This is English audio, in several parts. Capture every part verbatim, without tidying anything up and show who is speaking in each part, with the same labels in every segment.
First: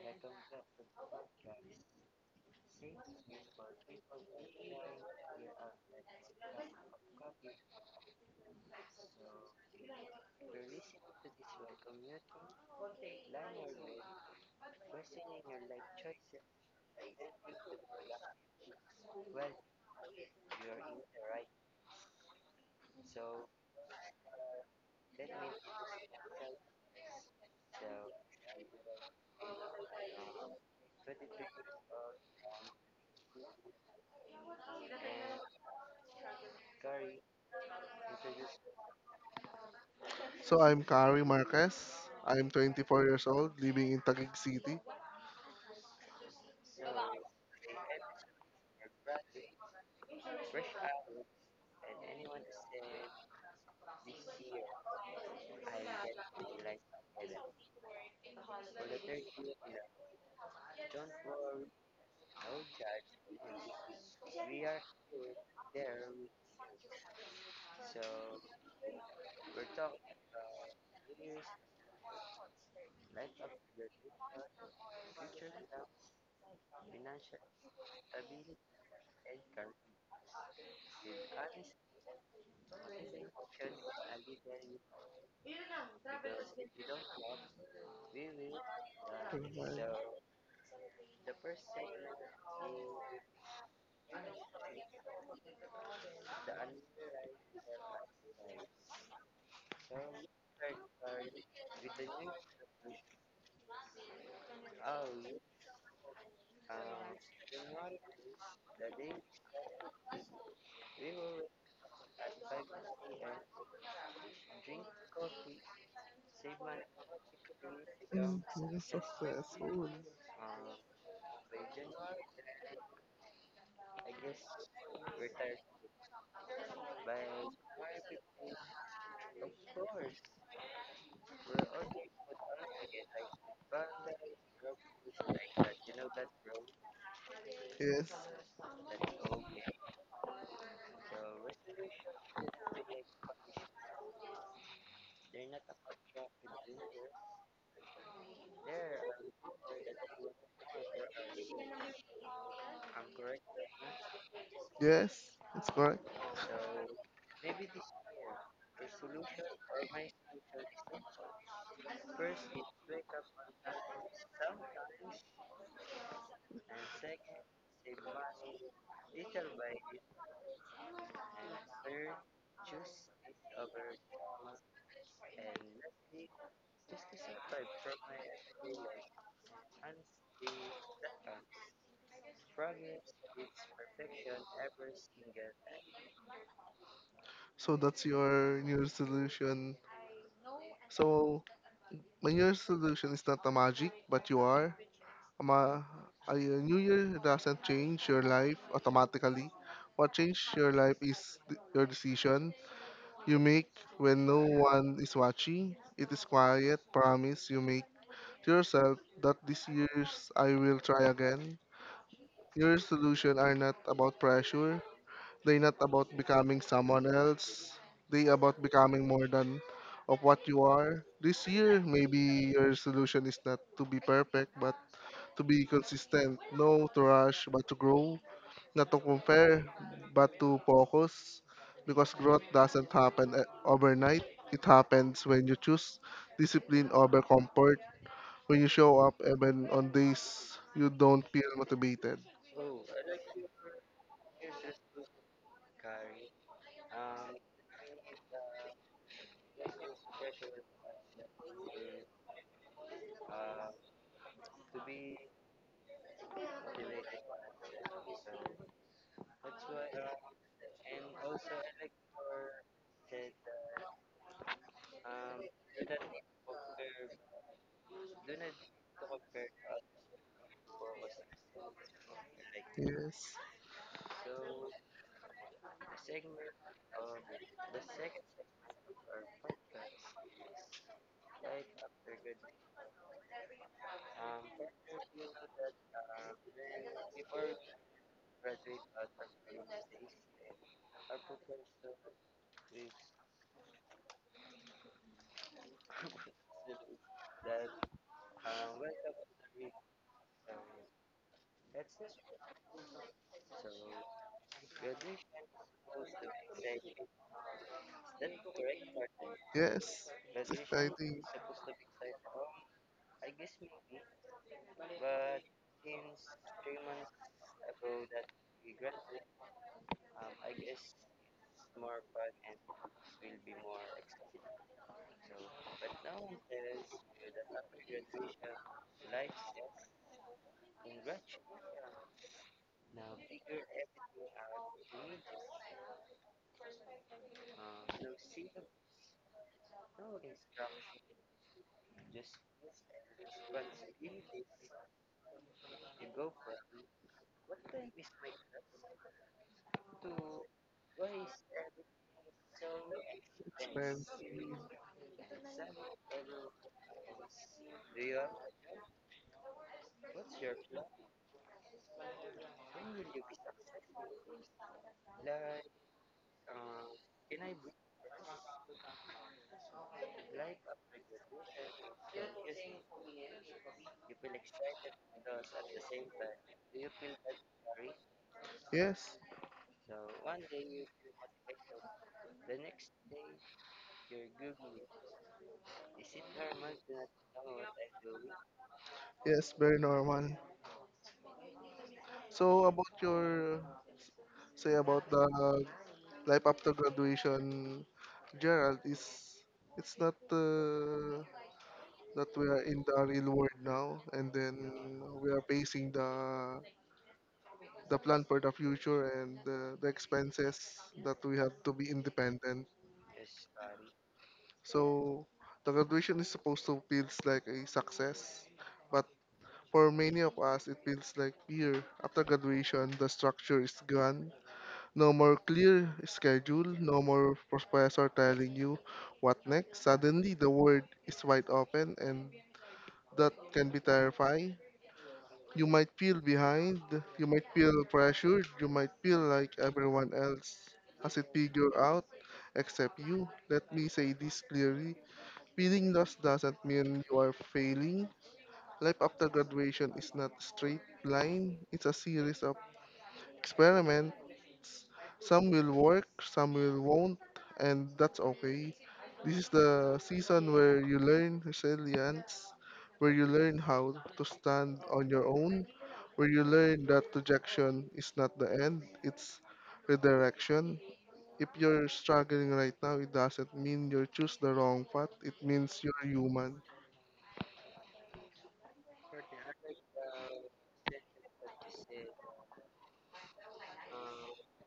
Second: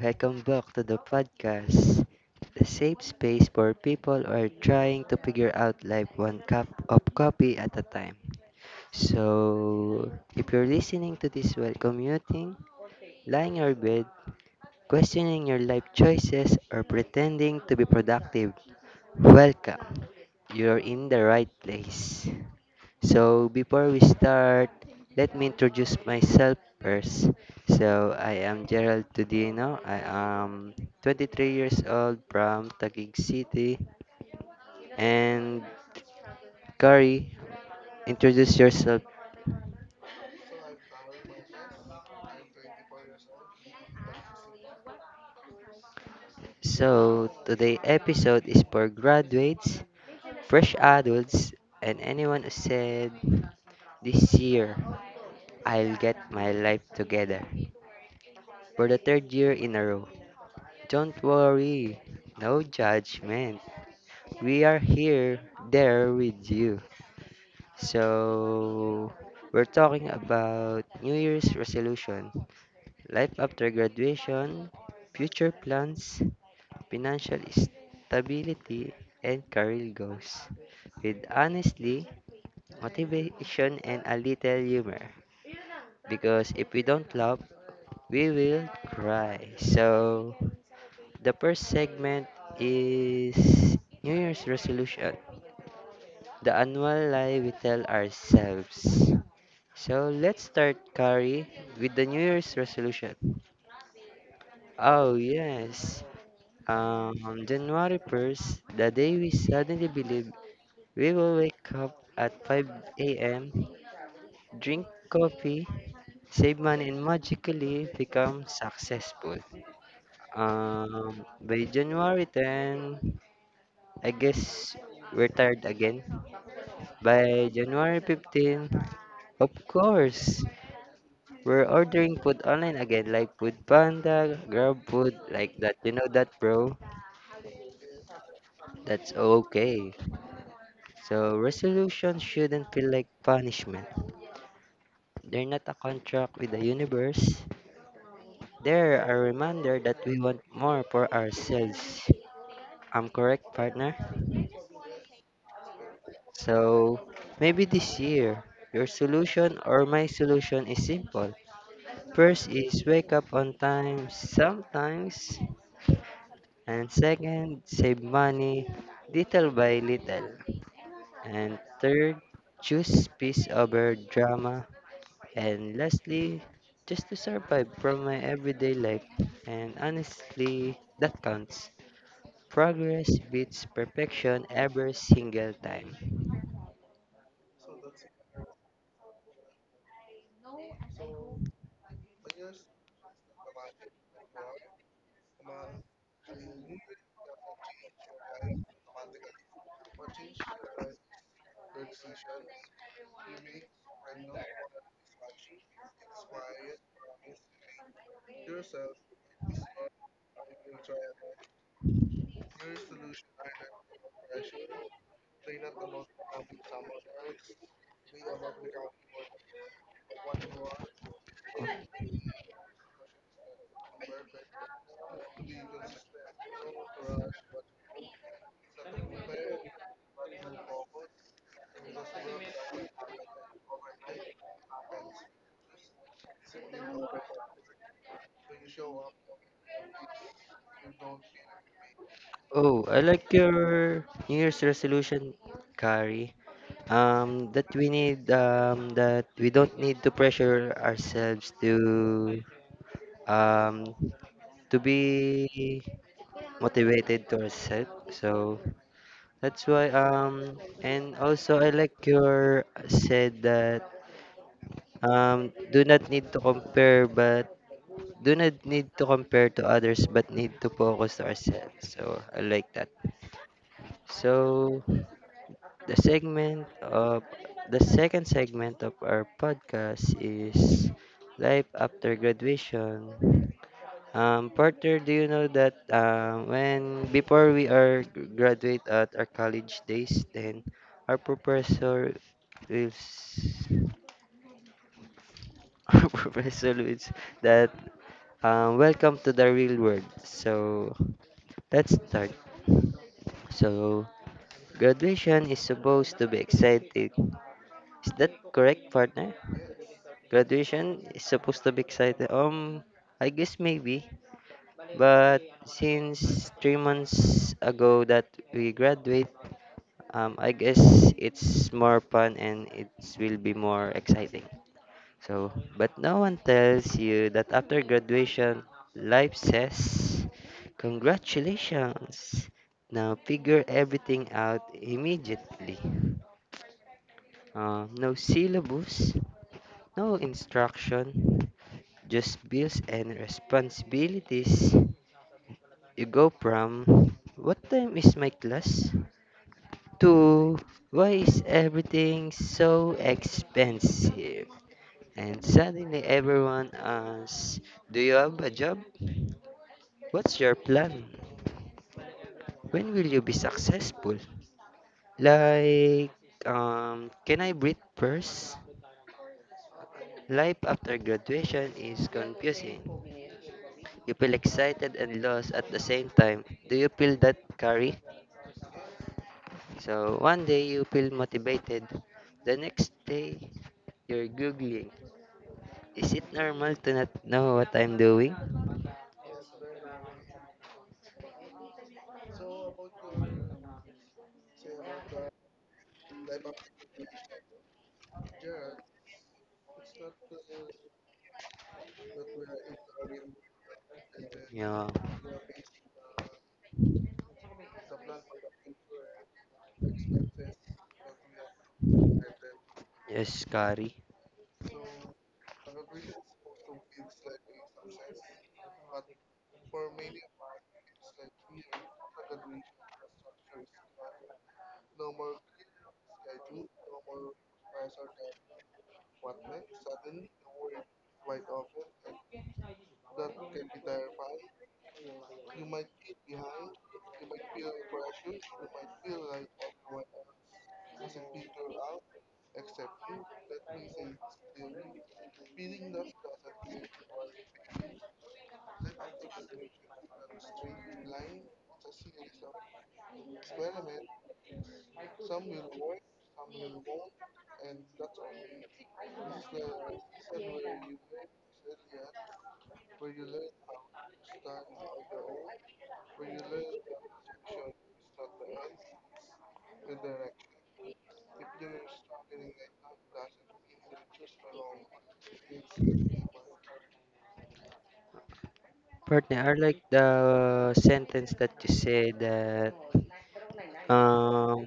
Speaker 1: Welcome back to the podcast, the safe space where people who are trying to figure out life one cup of coffee at a time. So, if you're listening to this while commuting, lying in your bed, questioning your life choices, or pretending to be productive, welcome! You're in the right place. So before we start, let me introduce myself first. So I am Gerald Tudino. I am twenty-three years old from Taguig City. And Kari, introduce yourself.
Speaker 2: So I'm Kari Marquez. I'm twenty-four years old, living in Taguig City.
Speaker 1: So today episode is for graduates, fresh adults, and anyone who said this year I'll get my life together for the third year in a row. Don't worry, no judgment. we are here, there with you. So, we're talking about New Year's resolution, life after graduation, future plans, financial stability, and career goals. With honestly, motivation, and a little humor. Because if we don't laugh, we will cry.
Speaker 2: Alright.
Speaker 1: So, the first segment is New Year's resolution. the annual lie we tell ourselves. So let's start, Kari, with the New Year's resolution. Oh, yes. Um, January first, the day we suddenly believe we will wake up at five a m, drink coffee, save money, and magically
Speaker 2: Mm,
Speaker 1: become
Speaker 2: you're
Speaker 1: successful.
Speaker 2: successful.
Speaker 1: Um, by January tenth, I guess we're tired again. By January fifteenth, of course, We're ordering food online again, like Food Panda, Grab Food, like that. You know that, bro?
Speaker 2: Yes.
Speaker 1: That's okay. So, resolution shouldn't feel like punishment. They're not a contract with the universe. They're a reminder that we want more for ourselves. I'm correct, partner?
Speaker 2: Yes, that's correct.
Speaker 1: So, maybe this year, your solution or my solution is simple. First is wake up on time sometimes. And second, save money little by little. And third, choose peace over drama. And lastly, just to survive from my everyday life. And honestly, that counts. Progress beats perfection every single time.
Speaker 2: So that's your new resolution. So my new resolution is not a magic, but you are. Um, uh, a new year doesn't change your life automatically. What changes your life is th- your decision you make when no one is watching. It is quiet promise you make to yourself that this year's I will try again. Your solutions are not about pressure. They're not about becoming someone else. They about becoming more than of what you are. This year, maybe your solution is not to be perfect, but to be consistent. No to rush, but to grow. Not to compare, but to focus. Because growth doesn't happen eh, overnight. It happens when you choose discipline over comfort when you show up, even on days you don't feel motivated.
Speaker 1: Oh, I like your New Year's resolution, Kari. Um, that we need, um, that we don't need to pressure ourselves to, um, to be motivated to ourselves. So that's why um and also I like your said that um do not need to compare but do not need to compare to others but need to focus to ourselves. So I like that.
Speaker 2: Yes.
Speaker 1: So the segment of the second segment of our podcast is life after graduation. Um, partner, do you know that um, when before we are g- graduate at our college days, then our professor will s- our professor will s- that um, welcome to the real world. So let's start. So graduation is supposed to be exciting. Is that correct, partner?
Speaker 2: Yes. It's
Speaker 1: Graduation
Speaker 2: exciting.
Speaker 1: is supposed to be exciting. Um, I guess maybe But since three months ago that we graduate, um, I guess it's more fun and it will be more exciting. So, but no one tells you that after graduation, life says, "Congratulations! Now figure everything out immediately. Uh, no syllabus, no instruction, just bills and responsibilities." You go from "what time is my class" to "why is everything so
Speaker 2: Expensive.
Speaker 1: expensive?" And suddenly everyone asks, "Do you have a job? What's your plan? When will you be successful?" Like, um, can I breathe first? Life after graduation is confusing. You feel excited and lost at the same time. Do you feel that, Kari?
Speaker 2: Yes.
Speaker 1: So one day you feel motivated, the next day you're googling. Is it normal to not know what I'm doing?
Speaker 2: Yes, very normal. So about your say about the life after graduation, Gerald, is it's not uh, that we are in the real world now, and then
Speaker 1: Yeah,
Speaker 2: we are facing the the plan for the future and uh, the expenses that we have to be independent.
Speaker 1: yes, scary.
Speaker 2: So the graduation is supposed to feels like a success, but for many of us, it feels like fear. After graduation, the structure is gone. No more clear schedule, no more professor telling you what next. Suddenly, the world is wide open, and that can be terrifying. You might feel behind, you might feel pressured, you might feel like everyone else has it figured out except you. Let me say this clearly. Feeling lost doesn't mean you are failing. Life after graduation is not a straight line, it's a series of experiments. Some will work, some will won't, and that's okay. This is the season where you learn resilience, where you learn how to stand on your own, where you learn that rejection is not the end, it's redirection. If you're struggling right now, it doesn't mean you choose the wrong path, it means you're human.
Speaker 1: Partner, I like the sentence that you said that um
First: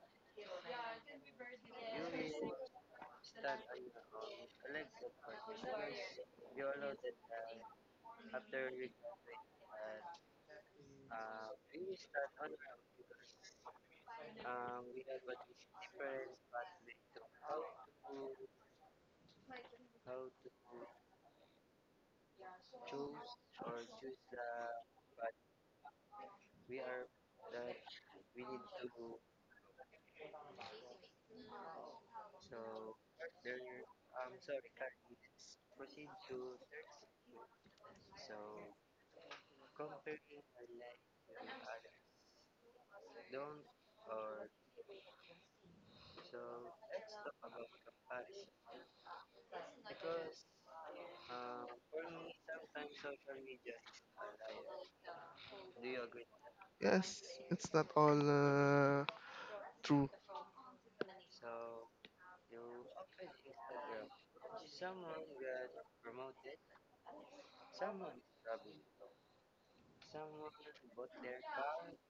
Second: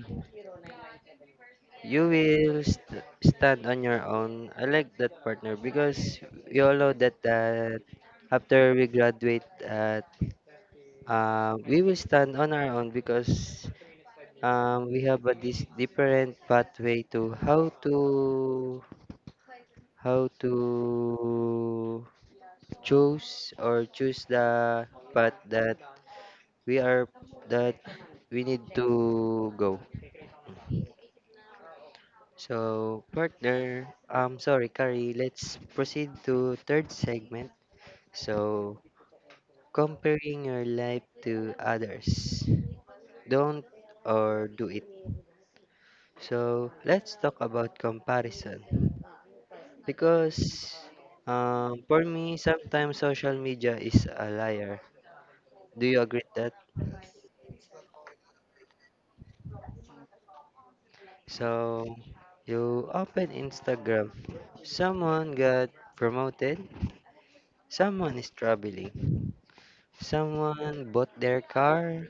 Speaker 1: you will st- stand on your own. I like that partner because we all know that that after we graduate, that uh, we will stand on our own because um, we have a, this different pathway to how to how to choose or choose the path that we are that we need to go. So partner, um, sorry, Kari, let's proceed to third segment. So comparing your life to others, don't or do it. So let's talk about comparison. Because um, for me, sometimes social media is a liar. Do you agree with that?
Speaker 2: Yes, it's not all uh, true.
Speaker 1: So you open Instagram. Someone got promoted. Someone is traveling. Someone bought their car.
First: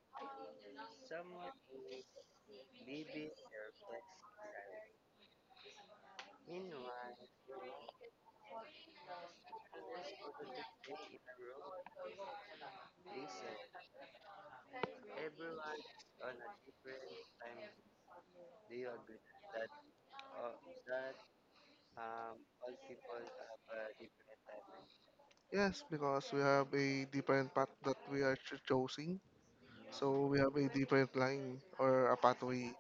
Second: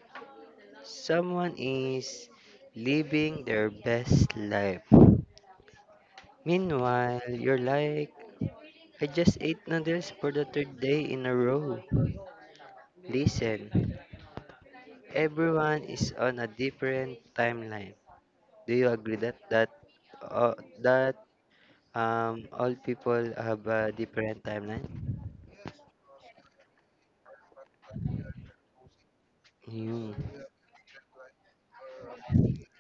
Speaker 1: Someone is living their best life. Meanwhile, you're like, "I just ate noodles for the third day in a row." Listen, everyone is on a different timeline. Do you agree that that uh, that um all people have a different timeline?
Speaker 2: Yes, because we have a different path that we are cho- choosing. So we
Speaker 1: Mm.
Speaker 2: have a different line or a pathway.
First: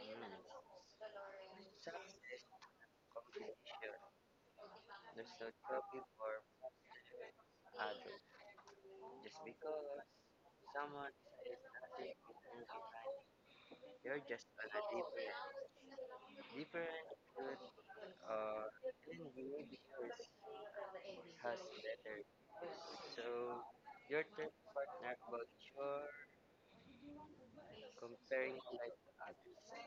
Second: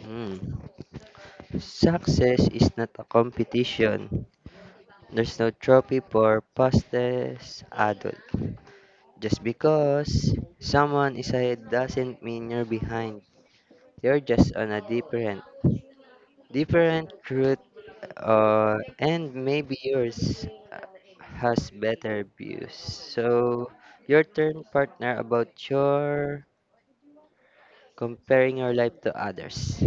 Speaker 1: Mm. Success is not a competition. There's no trophy for fastest adult. Just because someone is ahead doesn't mean you're behind. You're just on a different different route, uh, and maybe yours uh, has better views. So, your turn, partner, about your comparing your life to others.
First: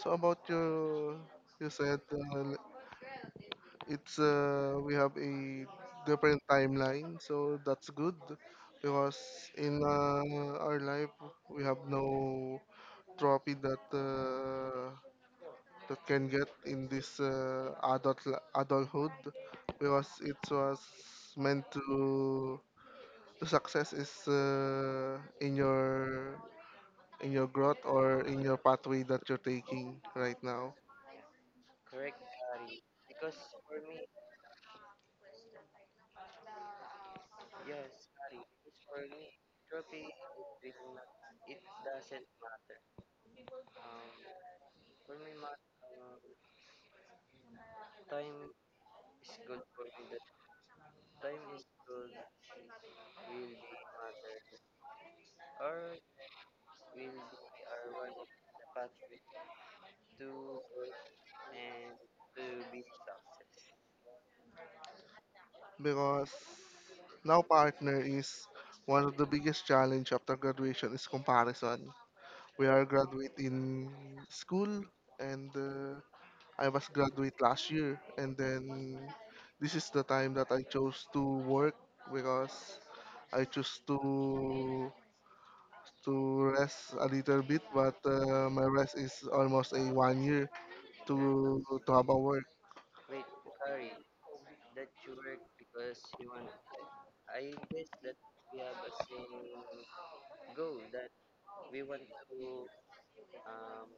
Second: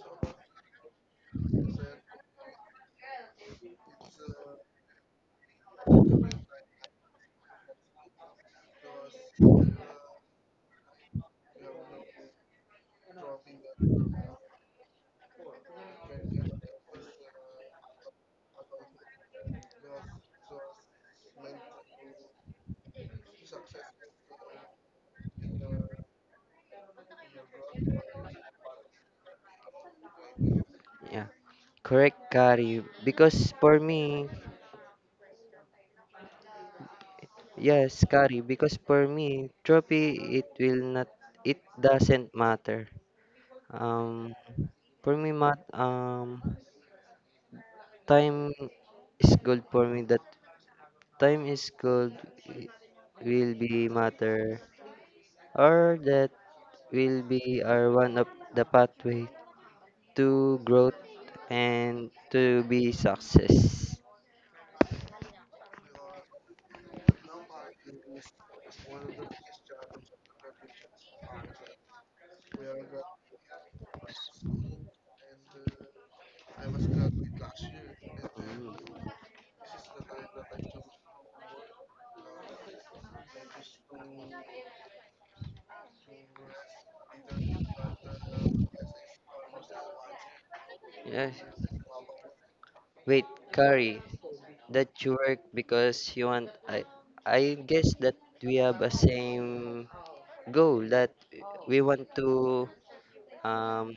Speaker 2: So about your, you said uh, it's uh, we have a different timeline. So that's good because in uh, our life we have no trophy that uh, that can get in this uh, adult adulthood because it was meant to the success is uh, in your in your growth or in your pathway that you're taking right now
Speaker 1: Yeah, correct, Kari. Because for me, yes, Kari. Because for me, trophy it will not, it doesn't matter. Um, for me, mat, um, time is gold for me. That time is gold i- will be matter or that will be our one of the pathway to growth and to be success.
Speaker 2: because now partner is one of the biggest challenge after graduation is comparison. We are graduate in school and uh, I was
Speaker 1: Mm.
Speaker 2: graduate last year, and then this is the time that I chose to work because I choose to to rest a little bit, but uh, my rest is almost a one year to
Speaker 1: Yes.
Speaker 2: to have a work.
Speaker 1: Wait, Kari, that you work because you want I I guess that we have a same goal that we want to um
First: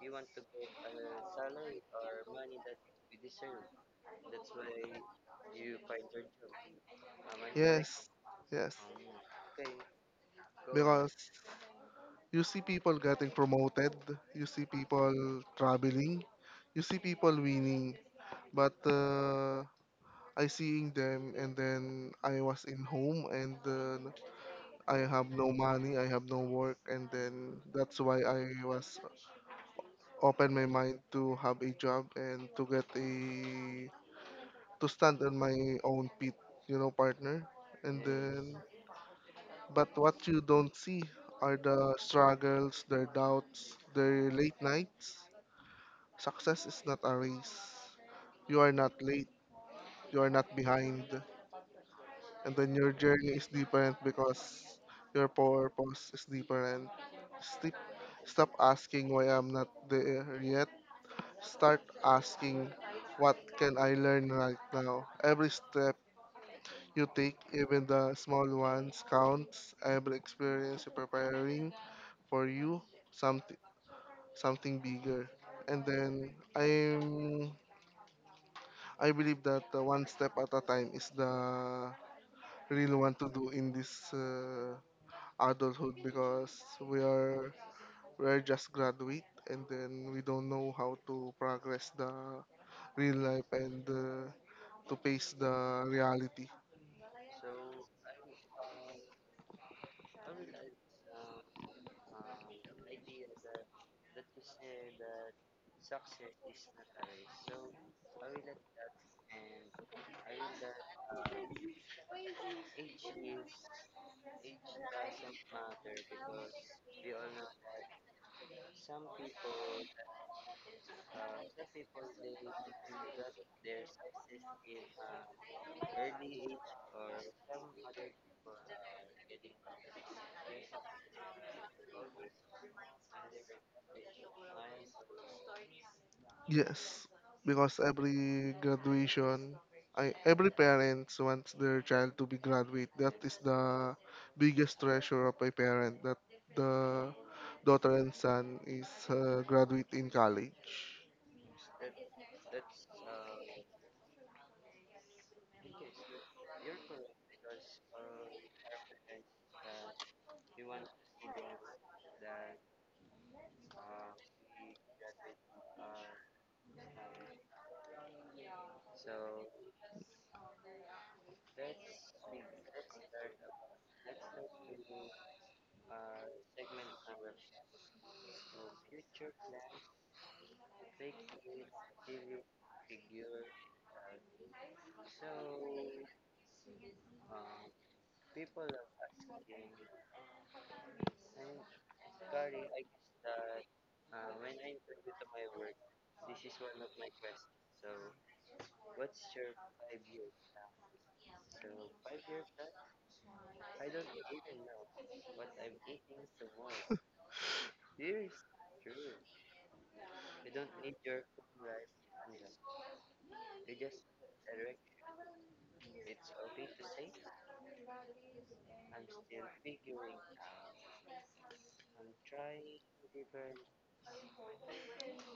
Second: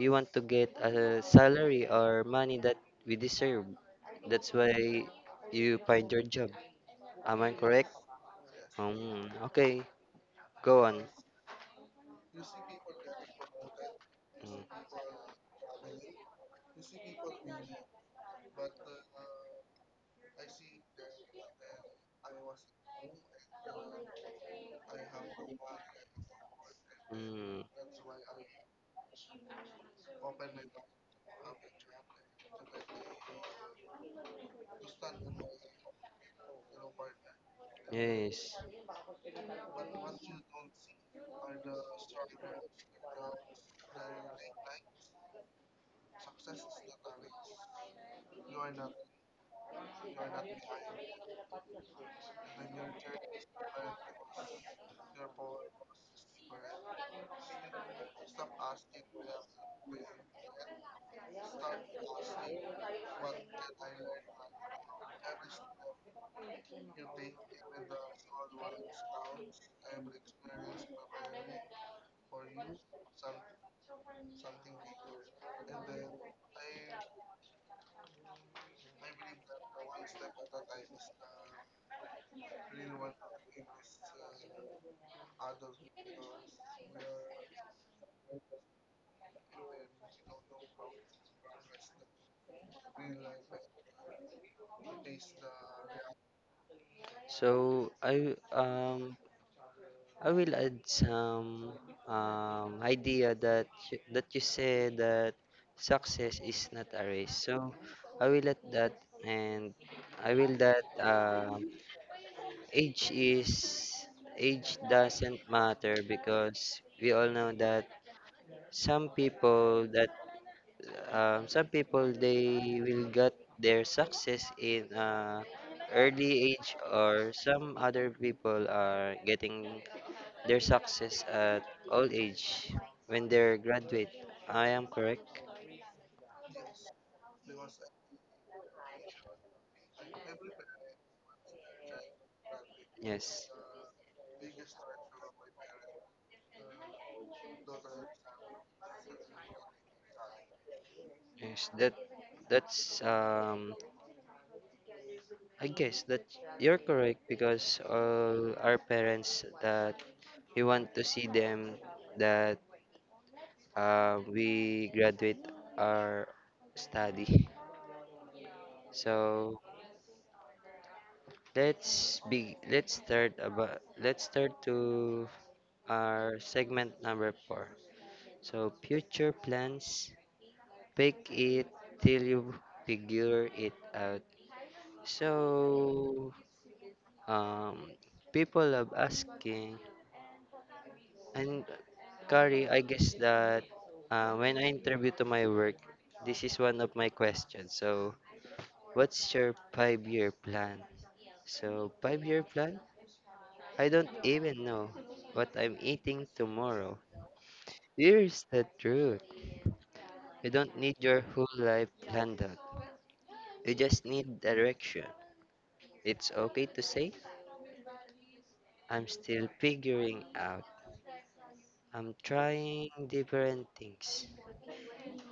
Speaker 1: we want to get a salary or money that we deserve. That's why you find your job. Am I correct?
Speaker 2: Yes, yes,
Speaker 1: Um, okay, go on.
Speaker 2: because you see people getting promoted, you see people traveling, you see people winning, but uh, I seeing them and then I was in home and uh, I have no money, I have no work, and then
Speaker 1: Mm,
Speaker 2: that's why I was open my mind to have a job and to get a to stand on my own feet, you know, partner. And
Speaker 1: yes.
Speaker 2: then, but what you don't see are the struggles, their doubts, their late nights. Success is not a race. You are not late. You are not behind. And then your journey is different because your purpose is different. Stop, stop asking why I'm not there yet. Start asking what can I learn right now. Every step you take, even the small ones, counts. Every experience you're preparing for you something something bigger. And then I'm I believe that uh, one step at a time is the real one to do in this uh, adulthood because we are we're just graduate and then we don't know how to progress the real life and uh, to face the reality.
Speaker 1: So I um I will add some um idea that you, that you said that success is not a race. So I will add that and I will that um age is age doesn't matter because we all know that some people that um, some people they will get their success in uh, early age or some other people are getting their success at old age when they're graduate. I am correct.
Speaker 2: Yes, because every graduation, I every parents wants their child to be graduate. That is
Speaker 1: Yes,
Speaker 2: the biggest treasure of a parent that the daughter and son is uh, graduate in college.
Speaker 1: yes, that that's um I guess that you're correct because all our parents that We want to see them that uh, we graduate our study. So let's be let's start about let's start to our segment number four. So future plans, bake it till you figure it out. So um, people love asking. And Kari, I guess that uh, when I interview to my work, this is one of my questions. So, what's your five-year plan? So, five-year plan? I don't even know what I'm eating tomorrow. Here's the truth. You don't need your whole life planned out. You just need direction. It's okay to say, "I'm still figuring out. I'm trying different things.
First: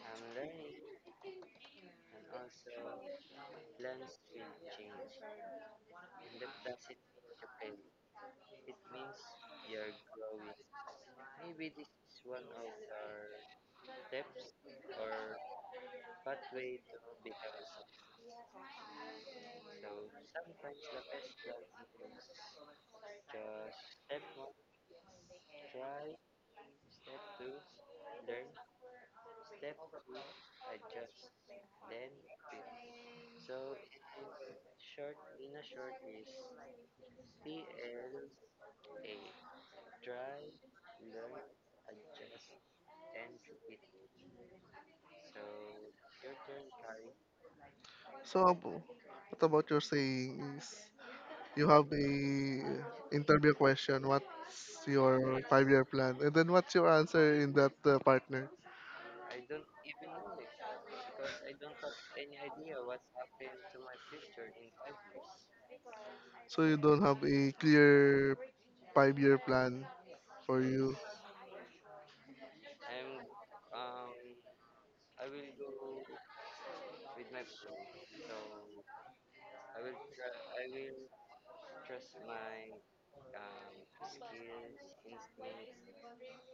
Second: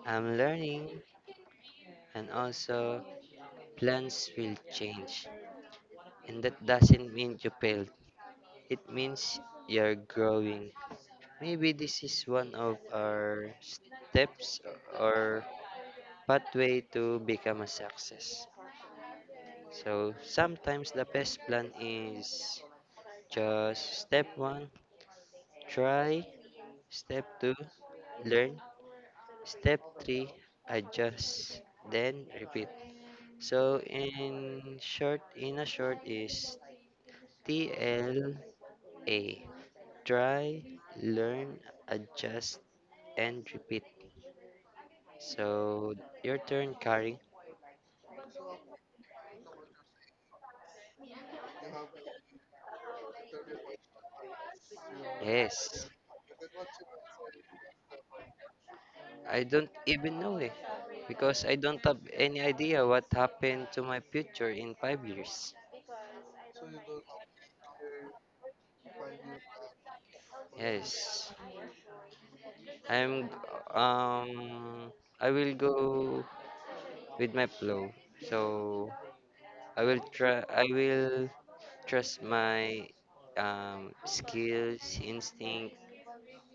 Speaker 1: I'm learning." And also plans will change, and that doesn't mean you failed. It means you're growing. Maybe this is one of our steps or pathway to become a success. So sometimes the best plan is just step one, try, step two, learn, step three, adjust, then repeat. So in short, in a short is T L A. Try, learn, adjust, and repeat. So, your turn, Kari.
Speaker 2: So, Abu, what about your saying is you have a interview question. What's your
Speaker 1: Yes,
Speaker 2: five-year plan? And then what's your answer in that uh, partner?
Speaker 1: I don't even know it because I don't have any idea what happened to my future in five years.
Speaker 2: So you don't have a clear five-year plan for you.
Speaker 1: Yes, I'm. Um, I will go with my flow. So I will try. I will trust my um, skills, instinct,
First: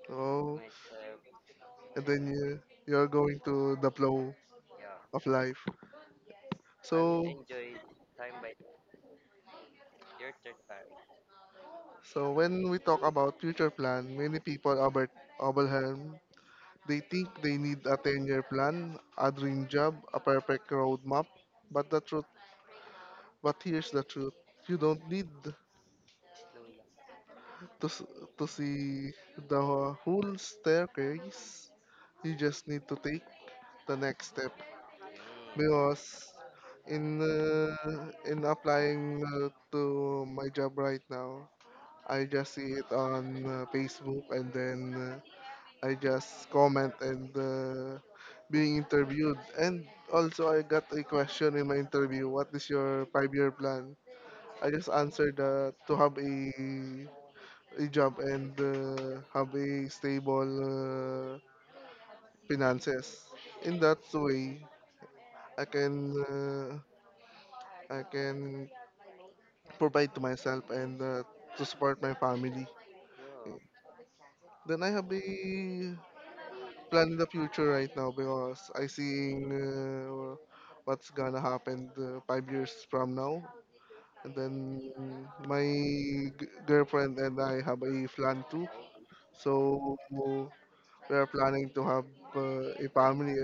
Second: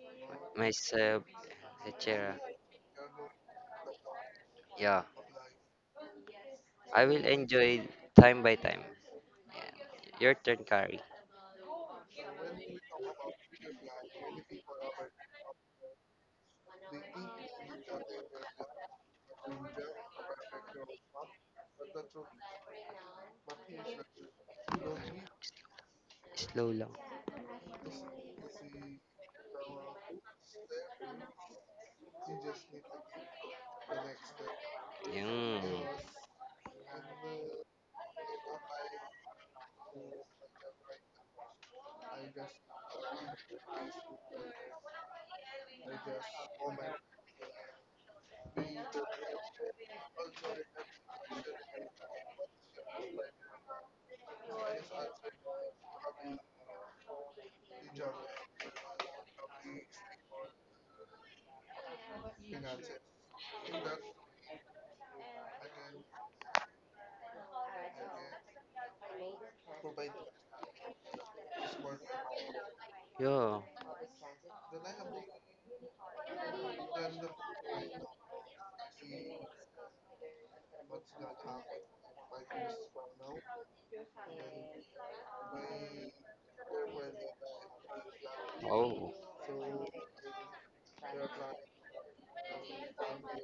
Speaker 2: Oh,
Speaker 1: myself,
Speaker 2: and then
Speaker 1: et cetera.
Speaker 2: you you're going to the flow
Speaker 1: Yeah,
Speaker 2: of life.
Speaker 1: I
Speaker 2: So
Speaker 1: will enjoy time by time. Yeah. Your turn, Kari.
Speaker 2: so when we talk about future plan, many people Albert Abelhelm they think they need a ten-year plan, a dream job, a perfect roadmap. But the truth But here's the truth you don't need to,
Speaker 1: Slow lang.
Speaker 2: s- to see the whole staircase, you just need to take the next step.
Speaker 1: Yun.
Speaker 2: Because in, uh, in applying uh, to my job right now, I just see it on uh, Facebook and then uh, I just comment and uh, being interviewed. And also, I got a question in my interview. What is your five year plan? I just answered that to have a A job and uh, have a stable uh, finances. In that way, I can uh, I can provide to myself and uh, to support my family.
Speaker 1: Yeah.
Speaker 2: Then I have a plan in the future right now because I seeing uh, what's gonna happen uh, five years from now. And then my g- girlfriend and I have a plan too.
Speaker 1: Oh.
Speaker 2: So we are planning to have uh, a family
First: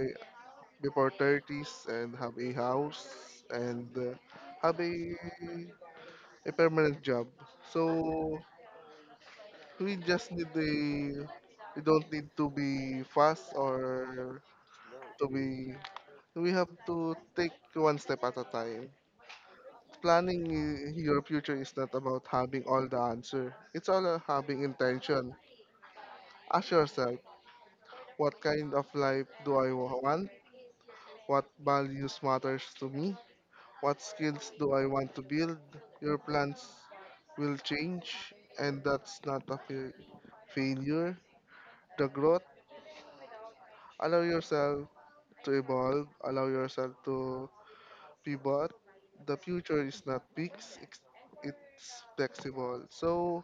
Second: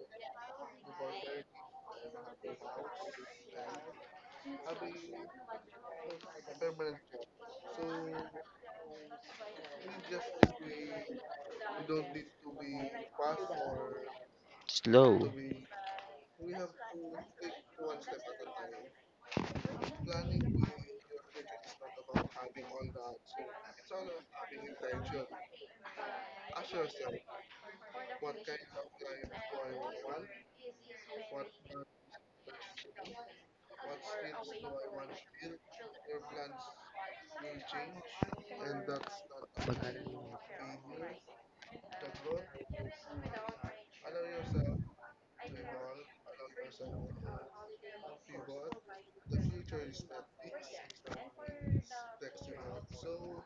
Speaker 2: before thirties and have a house and uh, have a, a permanent job. So we just need a we don't need to be fast or to
Speaker 1: Slow.
Speaker 2: be we have to take one step at a time. Planning i- your future is not about having all the answer. It's all about having intention. Ask yourself, what kind of life do I wa- want? What values matters to me? What skills do I want to build? Your plans will change, and that's not a
Speaker 1: But-
Speaker 2: fa- failure. The growth, allow yourself to evolve, allow yourself to pivot. The future is not fixed, ex- it's flexible. So,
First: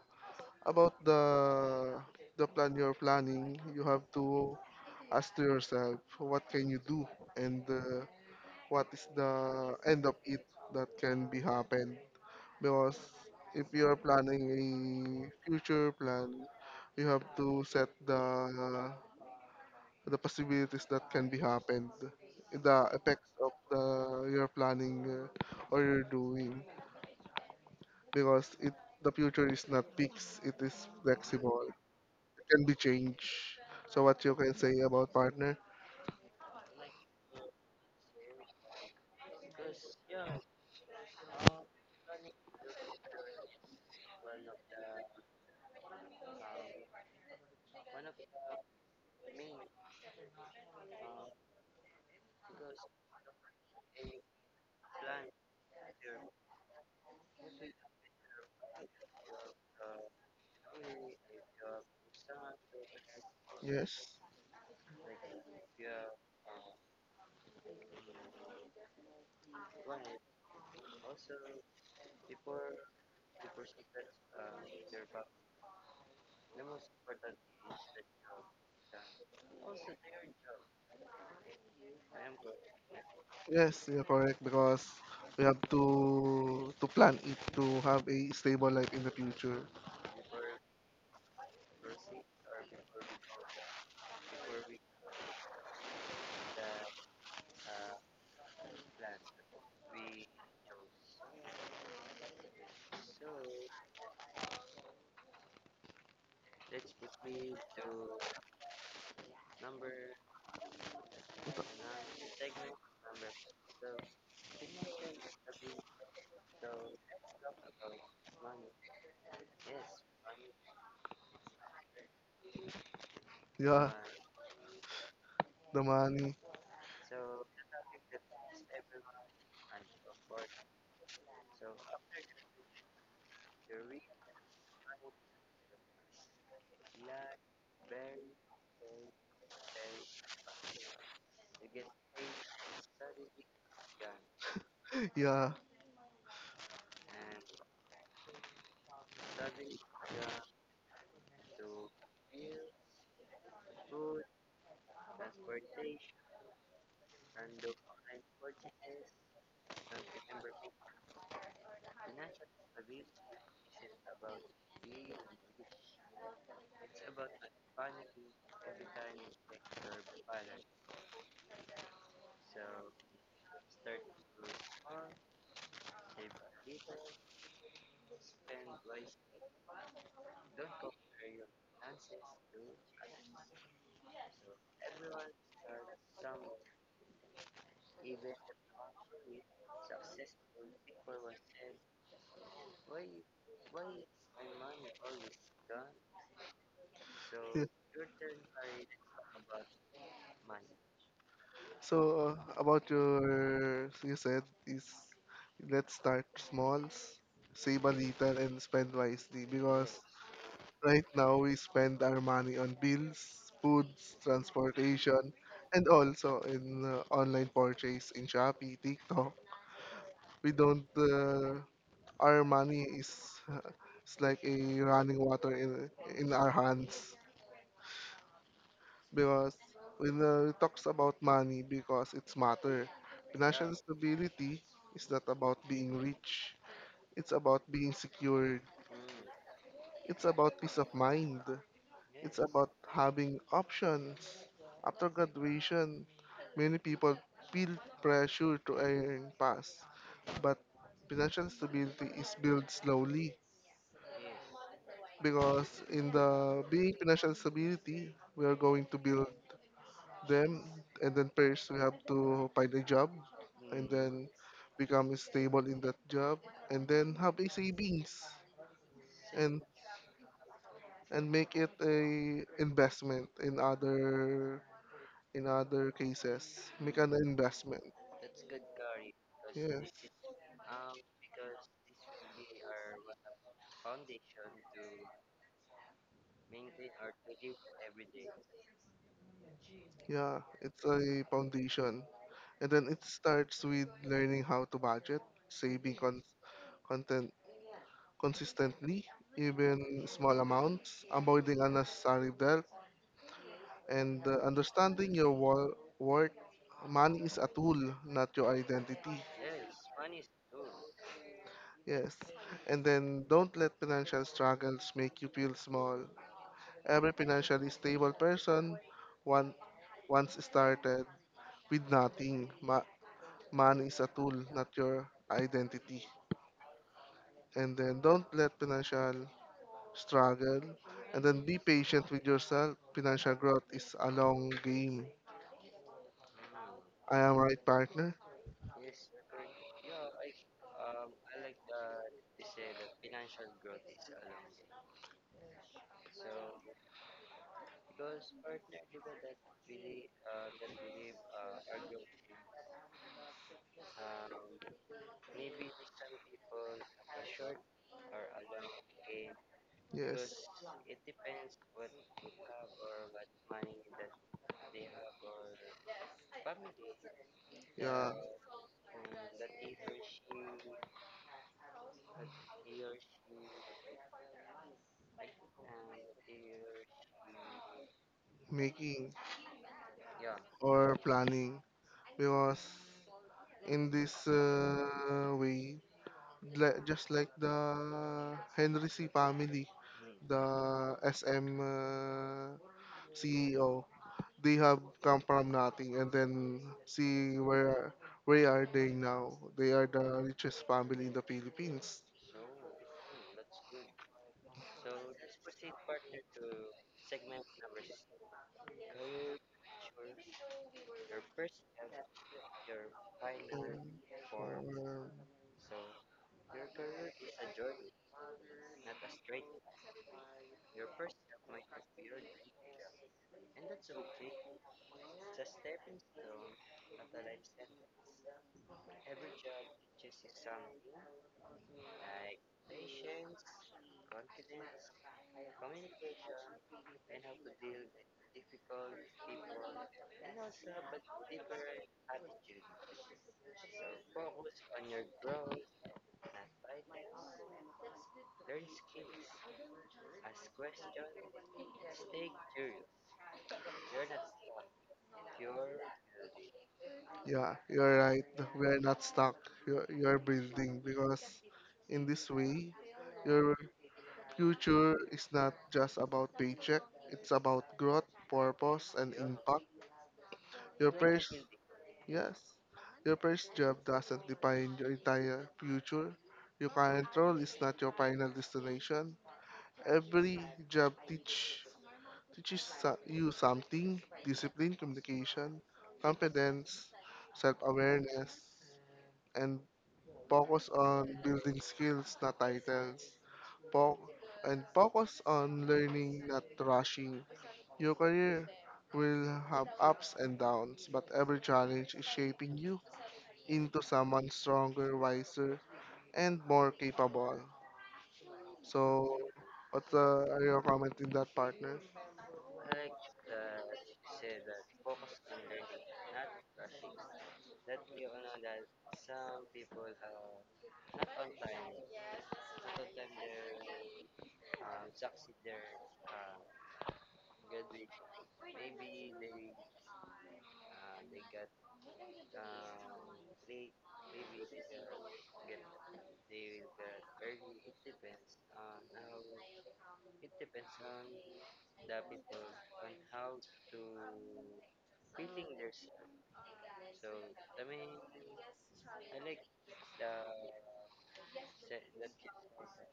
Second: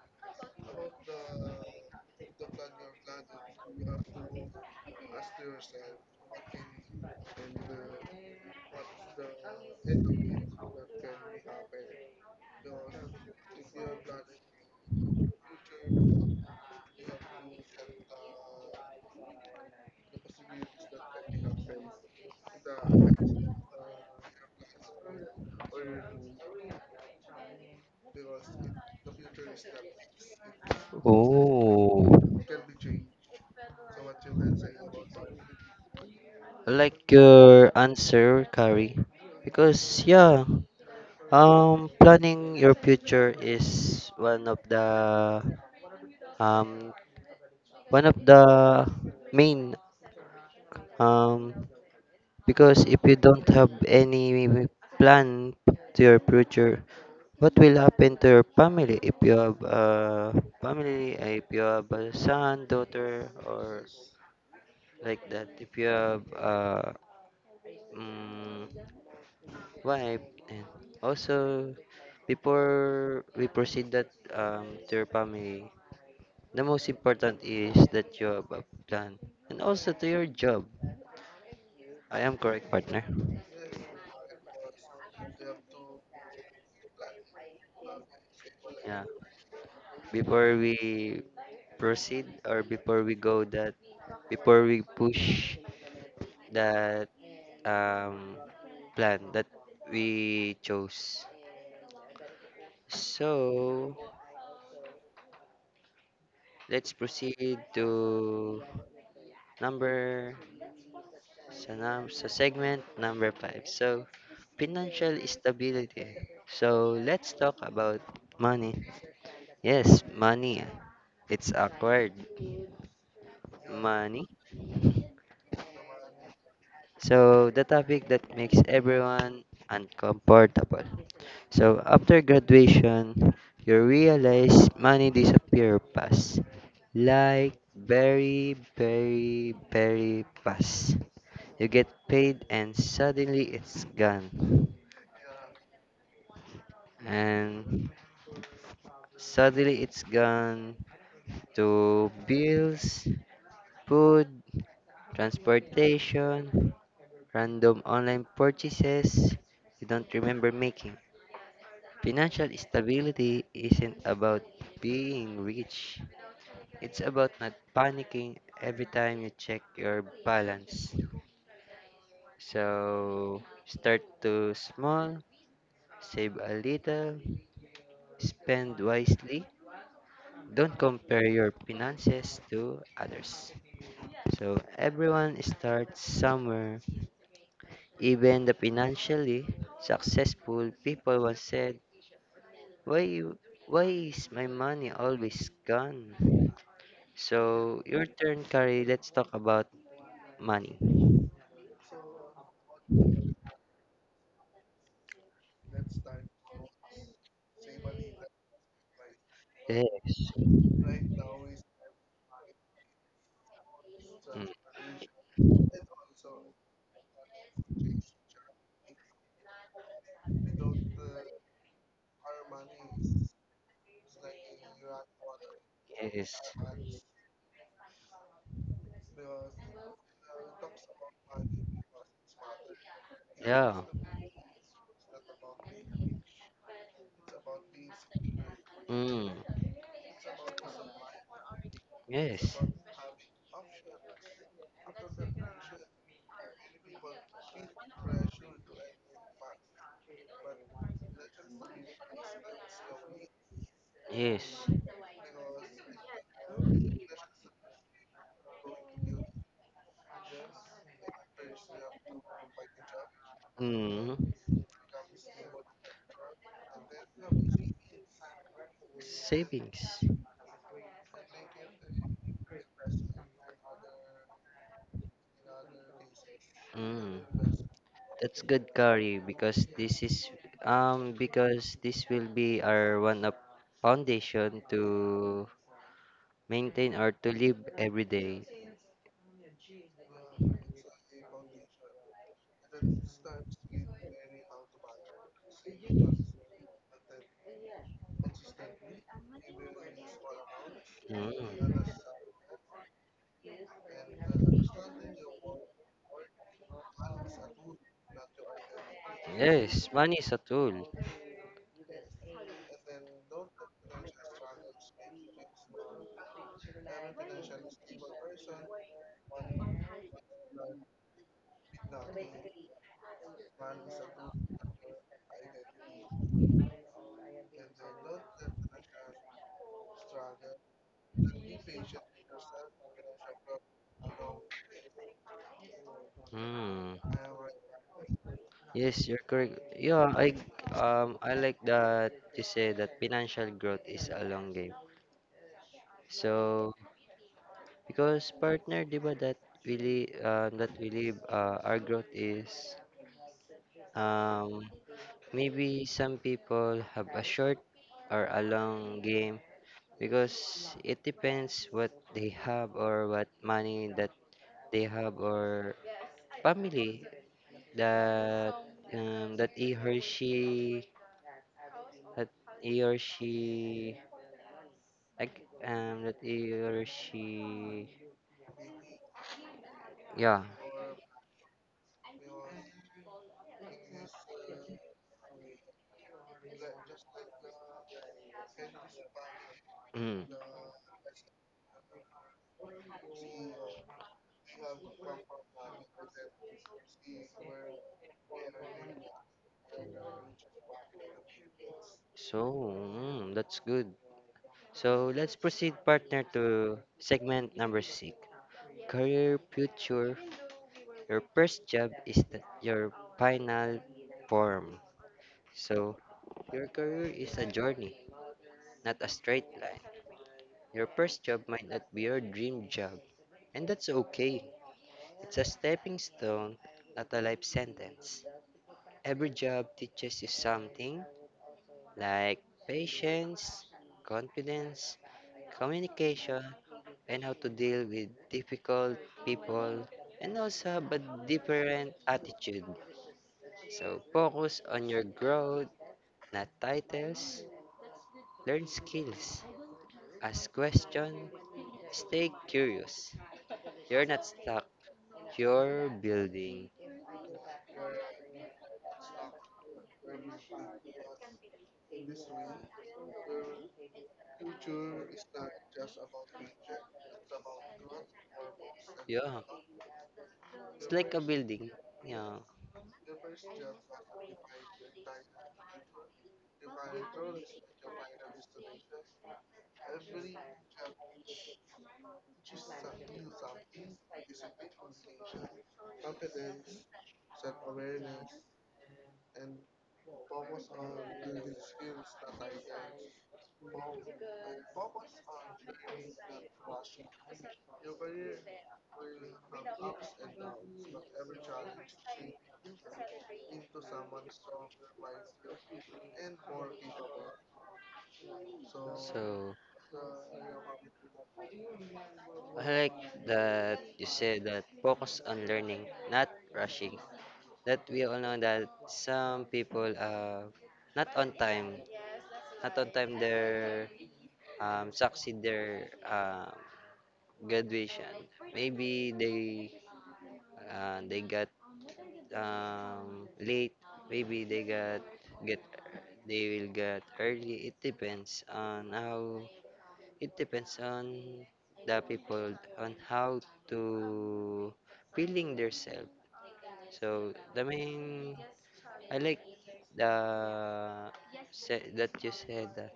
Speaker 2: about the the plan you're planning, you have to ask to yourself what can you do and uh, what is the end of it that can be happened because if you are planning a future plan, you have to set the the possibilities that can be happened, the effects of the your planning uh, or you're doing, because it the future is not fixed. It is flexible.
Speaker 1: Oh.
Speaker 2: It can be changed. So what you can say about partner?
Speaker 1: I like your answer, Kari. Because yeah, um planning your future is one of the um one of the main um because if you don't have any plan to your future what will happen to your family if you have a family uh, if you have a son daughter or
Speaker 2: Yes.
Speaker 1: like that if you have a mm wife and also before we proceed that um, to your family the most important is that you have a plan and also to your job, i am correct, partner?
Speaker 2: Yes, you're correct because we have to to plan it to have a stable life
Speaker 1: Yeah.
Speaker 2: in the future.
Speaker 1: Before we proceed or before we go that before we push that um plan that we chose. So let's proceed to number sa, num- sa segment number five. So financial stability. So let's talk about money. Yes, money. It's acquired.
Speaker 2: Yeah,
Speaker 1: Money
Speaker 2: the money.
Speaker 1: So, the topic that makes everyone uncomfortable. So, after graduation, you realize money disappear fast. Like very, very, very fast. You get paid and suddenly it's gone.
Speaker 2: Yeah.
Speaker 1: And suddenly it's gone to bills, food, transportation, random online purchases you don't remember making. Financial stability isn't about being rich. It's about not panicking every time you check your balance. So start to small, save a little, spend wisely. Don't compare your finances to others. So everyone starts somewhere. Even the financially successful people once said, "Why, why is my money always gone?"
Speaker 2: Yeah.
Speaker 1: So your turn, Kari. Let's talk about money.
Speaker 2: So uh, about your, so you said is let's start small, s- save a little, and spend wisely yes, because
Speaker 1: Yes.
Speaker 2: right now we spend our money on bills, foods,
Speaker 1: Mm.
Speaker 2: transportation, and also in uh, online purchase in Shopee, TikTok. We don't. Uh, our money is uh, it's like a running water in in
Speaker 1: Yes.
Speaker 2: our hands. Because when uh, we talks about money because it's matter. Financial
Speaker 1: Yeah.
Speaker 2: stability is not about being rich. It's about being secured.
Speaker 1: Mm.
Speaker 2: It's about peace of mind. It's
Speaker 1: Yes.
Speaker 2: about having options. After graduation, many people feel pressure to earn fast, but financial stability is built slowly
Speaker 1: Yes.
Speaker 2: because in the being financial stability, we are going to build them and then first we have to find a job and
Speaker 1: Mm.
Speaker 2: then become stable in that job and then have a savings and
Speaker 1: Savings.
Speaker 2: and make it a investment in other in other cases make an
Speaker 1: Mm.
Speaker 2: investment.
Speaker 1: That's good, Kari, because
Speaker 2: Yes,
Speaker 1: this is um because this will be our one up foundation to maintain or to live every day.
Speaker 2: yeah, it's a foundation, and then it starts with learning how to budget saving con- content consistently even small amounts avoiding
Speaker 1: Mm.
Speaker 2: unnecessary debt and uh, understanding your wor- worth. Money is a tool, not your identity.
Speaker 1: Yes, money is a tool.
Speaker 2: Yes. And then don't let financial struggles make you feel small. Every financially stable person one, once started with nothing. Ma- money is a tool, not your identity. And then don't let financial struggle. And then be patient with yourself. Financial growth is a long game.
Speaker 1: Mm.
Speaker 2: I am right, partner?
Speaker 1: Yes, you're correct. Yeah, I um I like that you say that financial growth is a long game. So because partner, di ba that really um that really uh, our growth is um maybe some people have a short or a long game because
Speaker 2: Yes.
Speaker 1: it depends what they have or what money that they have or family
Speaker 2: Yeah,
Speaker 1: that um, that he or she that he or she like um that he or she
Speaker 2: making
Speaker 1: yeah
Speaker 2: or planning because in this uh, way, like, just like the Henry C family,
Speaker 1: mm.
Speaker 2: the S M uh, C E O, they have come from nothing and then see where where are they now. They are the richest family in the Philippines.
Speaker 1: So mm, that's good. So let's proceed partner to segment number six, career future. Your first job is the, your final form.
Speaker 2: Um,
Speaker 1: So your career is a journey not a straight line. Your first job might not be your dream job and that's okay. It's a stepping stone, not a life sentence. Every job teaches you something like patience, confidence, communication, and how to deal with difficult people, and also have a different attitude. So focus on your growth, not titles. Learn skills. Ask questions. Stay curious. You're not stuck. You're building.
Speaker 2: Yeah, you're right. We are not stuck. You're, you're building because in this way, your future is not just about paycheck. It's about growth, purpose, and
Speaker 1: Yeah,
Speaker 2: impact.
Speaker 1: it's
Speaker 2: Your
Speaker 1: like a
Speaker 2: first,
Speaker 1: building. Yeah.
Speaker 2: yes, your first job doesn't define your entire future. Your current role is not your final destination. Every job teach teaches so- you something: discipline, communication, competence, self-awareness, and focus on building skills, not titles. Fo- and focus on learning, not rushing. Your career will have ups and downs, but every challenge is shaping you into someone stronger, wiser, and more capable. So,
Speaker 1: So
Speaker 2: what's uh, are your comment in that, partner?
Speaker 1: I like that you said that focus on learning, not rushing. That we all know that some people are not on time, not on time their um, succeed their um, graduation. Maybe they uh, they got um, late. Maybe they got get they will get early. It depends on how It depends on the people on how to feeling themselves. So the main I like the se- that you said that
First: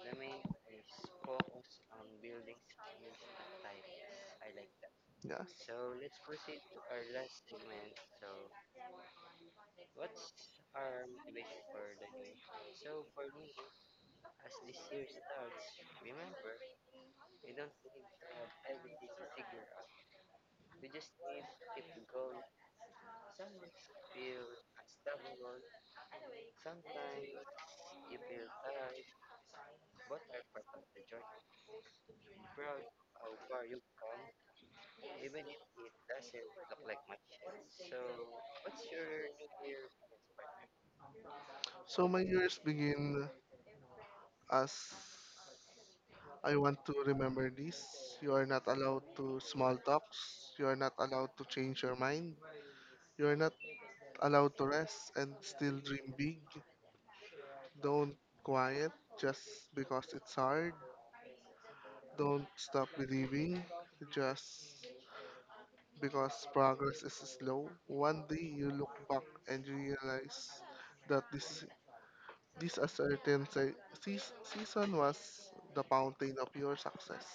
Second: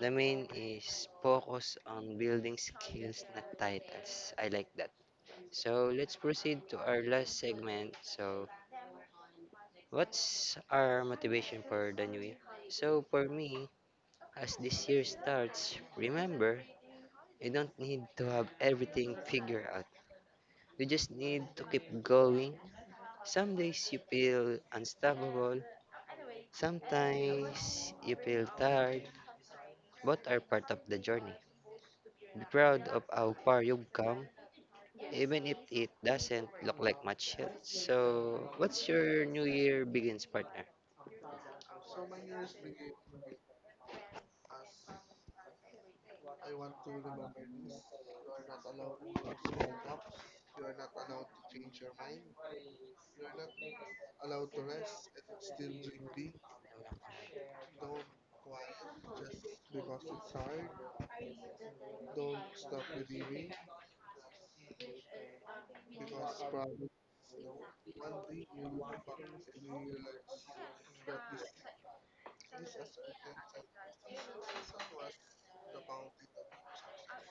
Speaker 1: the main is focus on building skills, not titles. I like that.
Speaker 2: Yes.
Speaker 1: So let's proceed to our last segment. So what's our motivation for the new year? So for me, as this year starts, remember you don't need to have everything figured out. You just need to keep going. Some days you feel unstoppable, sometimes you feel tired, but are part of the journey. Be proud of how far you've come, even if it doesn't look like much yet. So, what's your new year begins, partner?
Speaker 2: So my years begin as I want to remember this. You are not allowed to small talks. You are not allowed to change your mind. You're not allowed to rest and still dream big. Don't quiet just because it's hard. Don't stop believing just because progress is slow. One day you look back and you realize that this this uncertain se- seas- season was the fountain of your success.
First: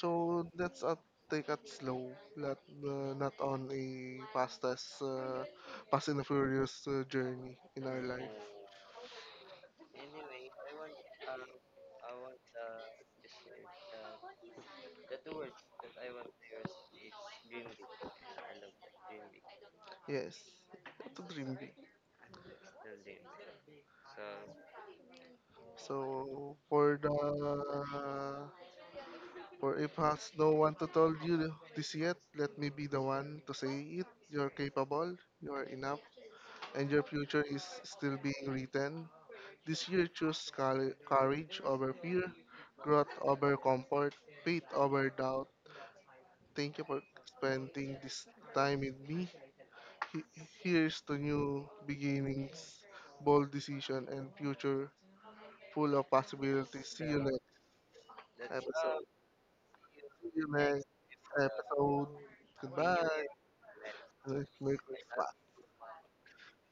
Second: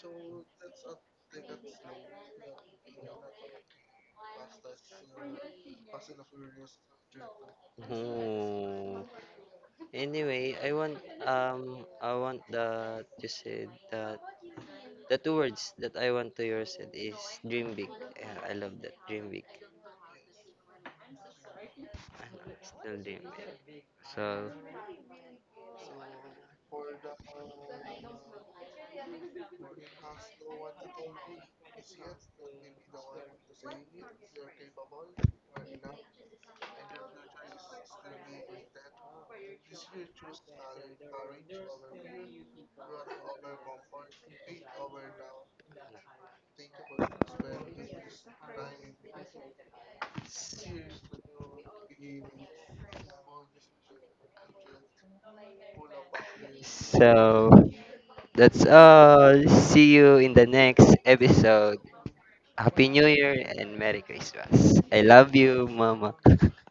Speaker 2: So let's uh, take it slow, not, uh, not on a fast as uh, fast and furious uh, journey in our life.
Speaker 1: Oh. Anyway, I want um I want that you said that the two words that I want to hear said is dream big. Yeah, I love that dream big.
Speaker 2: Yes, it's a dream big.
Speaker 1: Ano, still dream big. So
Speaker 2: So for the for if has no one to tell you this yet, let me be the one to say it. You're capable, you're enough, and your future is still being written. This year, choose cour- courage over fear, growth over comfort, faith over doubt. Thank you for spending this time with me. He- Here's to new beginnings, bold decision, and future full of possibilities. See you next,
Speaker 1: So that's all. See you
Speaker 2: see
Speaker 1: in
Speaker 2: you
Speaker 1: the
Speaker 2: next
Speaker 1: next episode.
Speaker 2: episode.
Speaker 1: Happy New
Speaker 2: Goodbye.
Speaker 1: Year and Merry Christmas. I love you, Mama.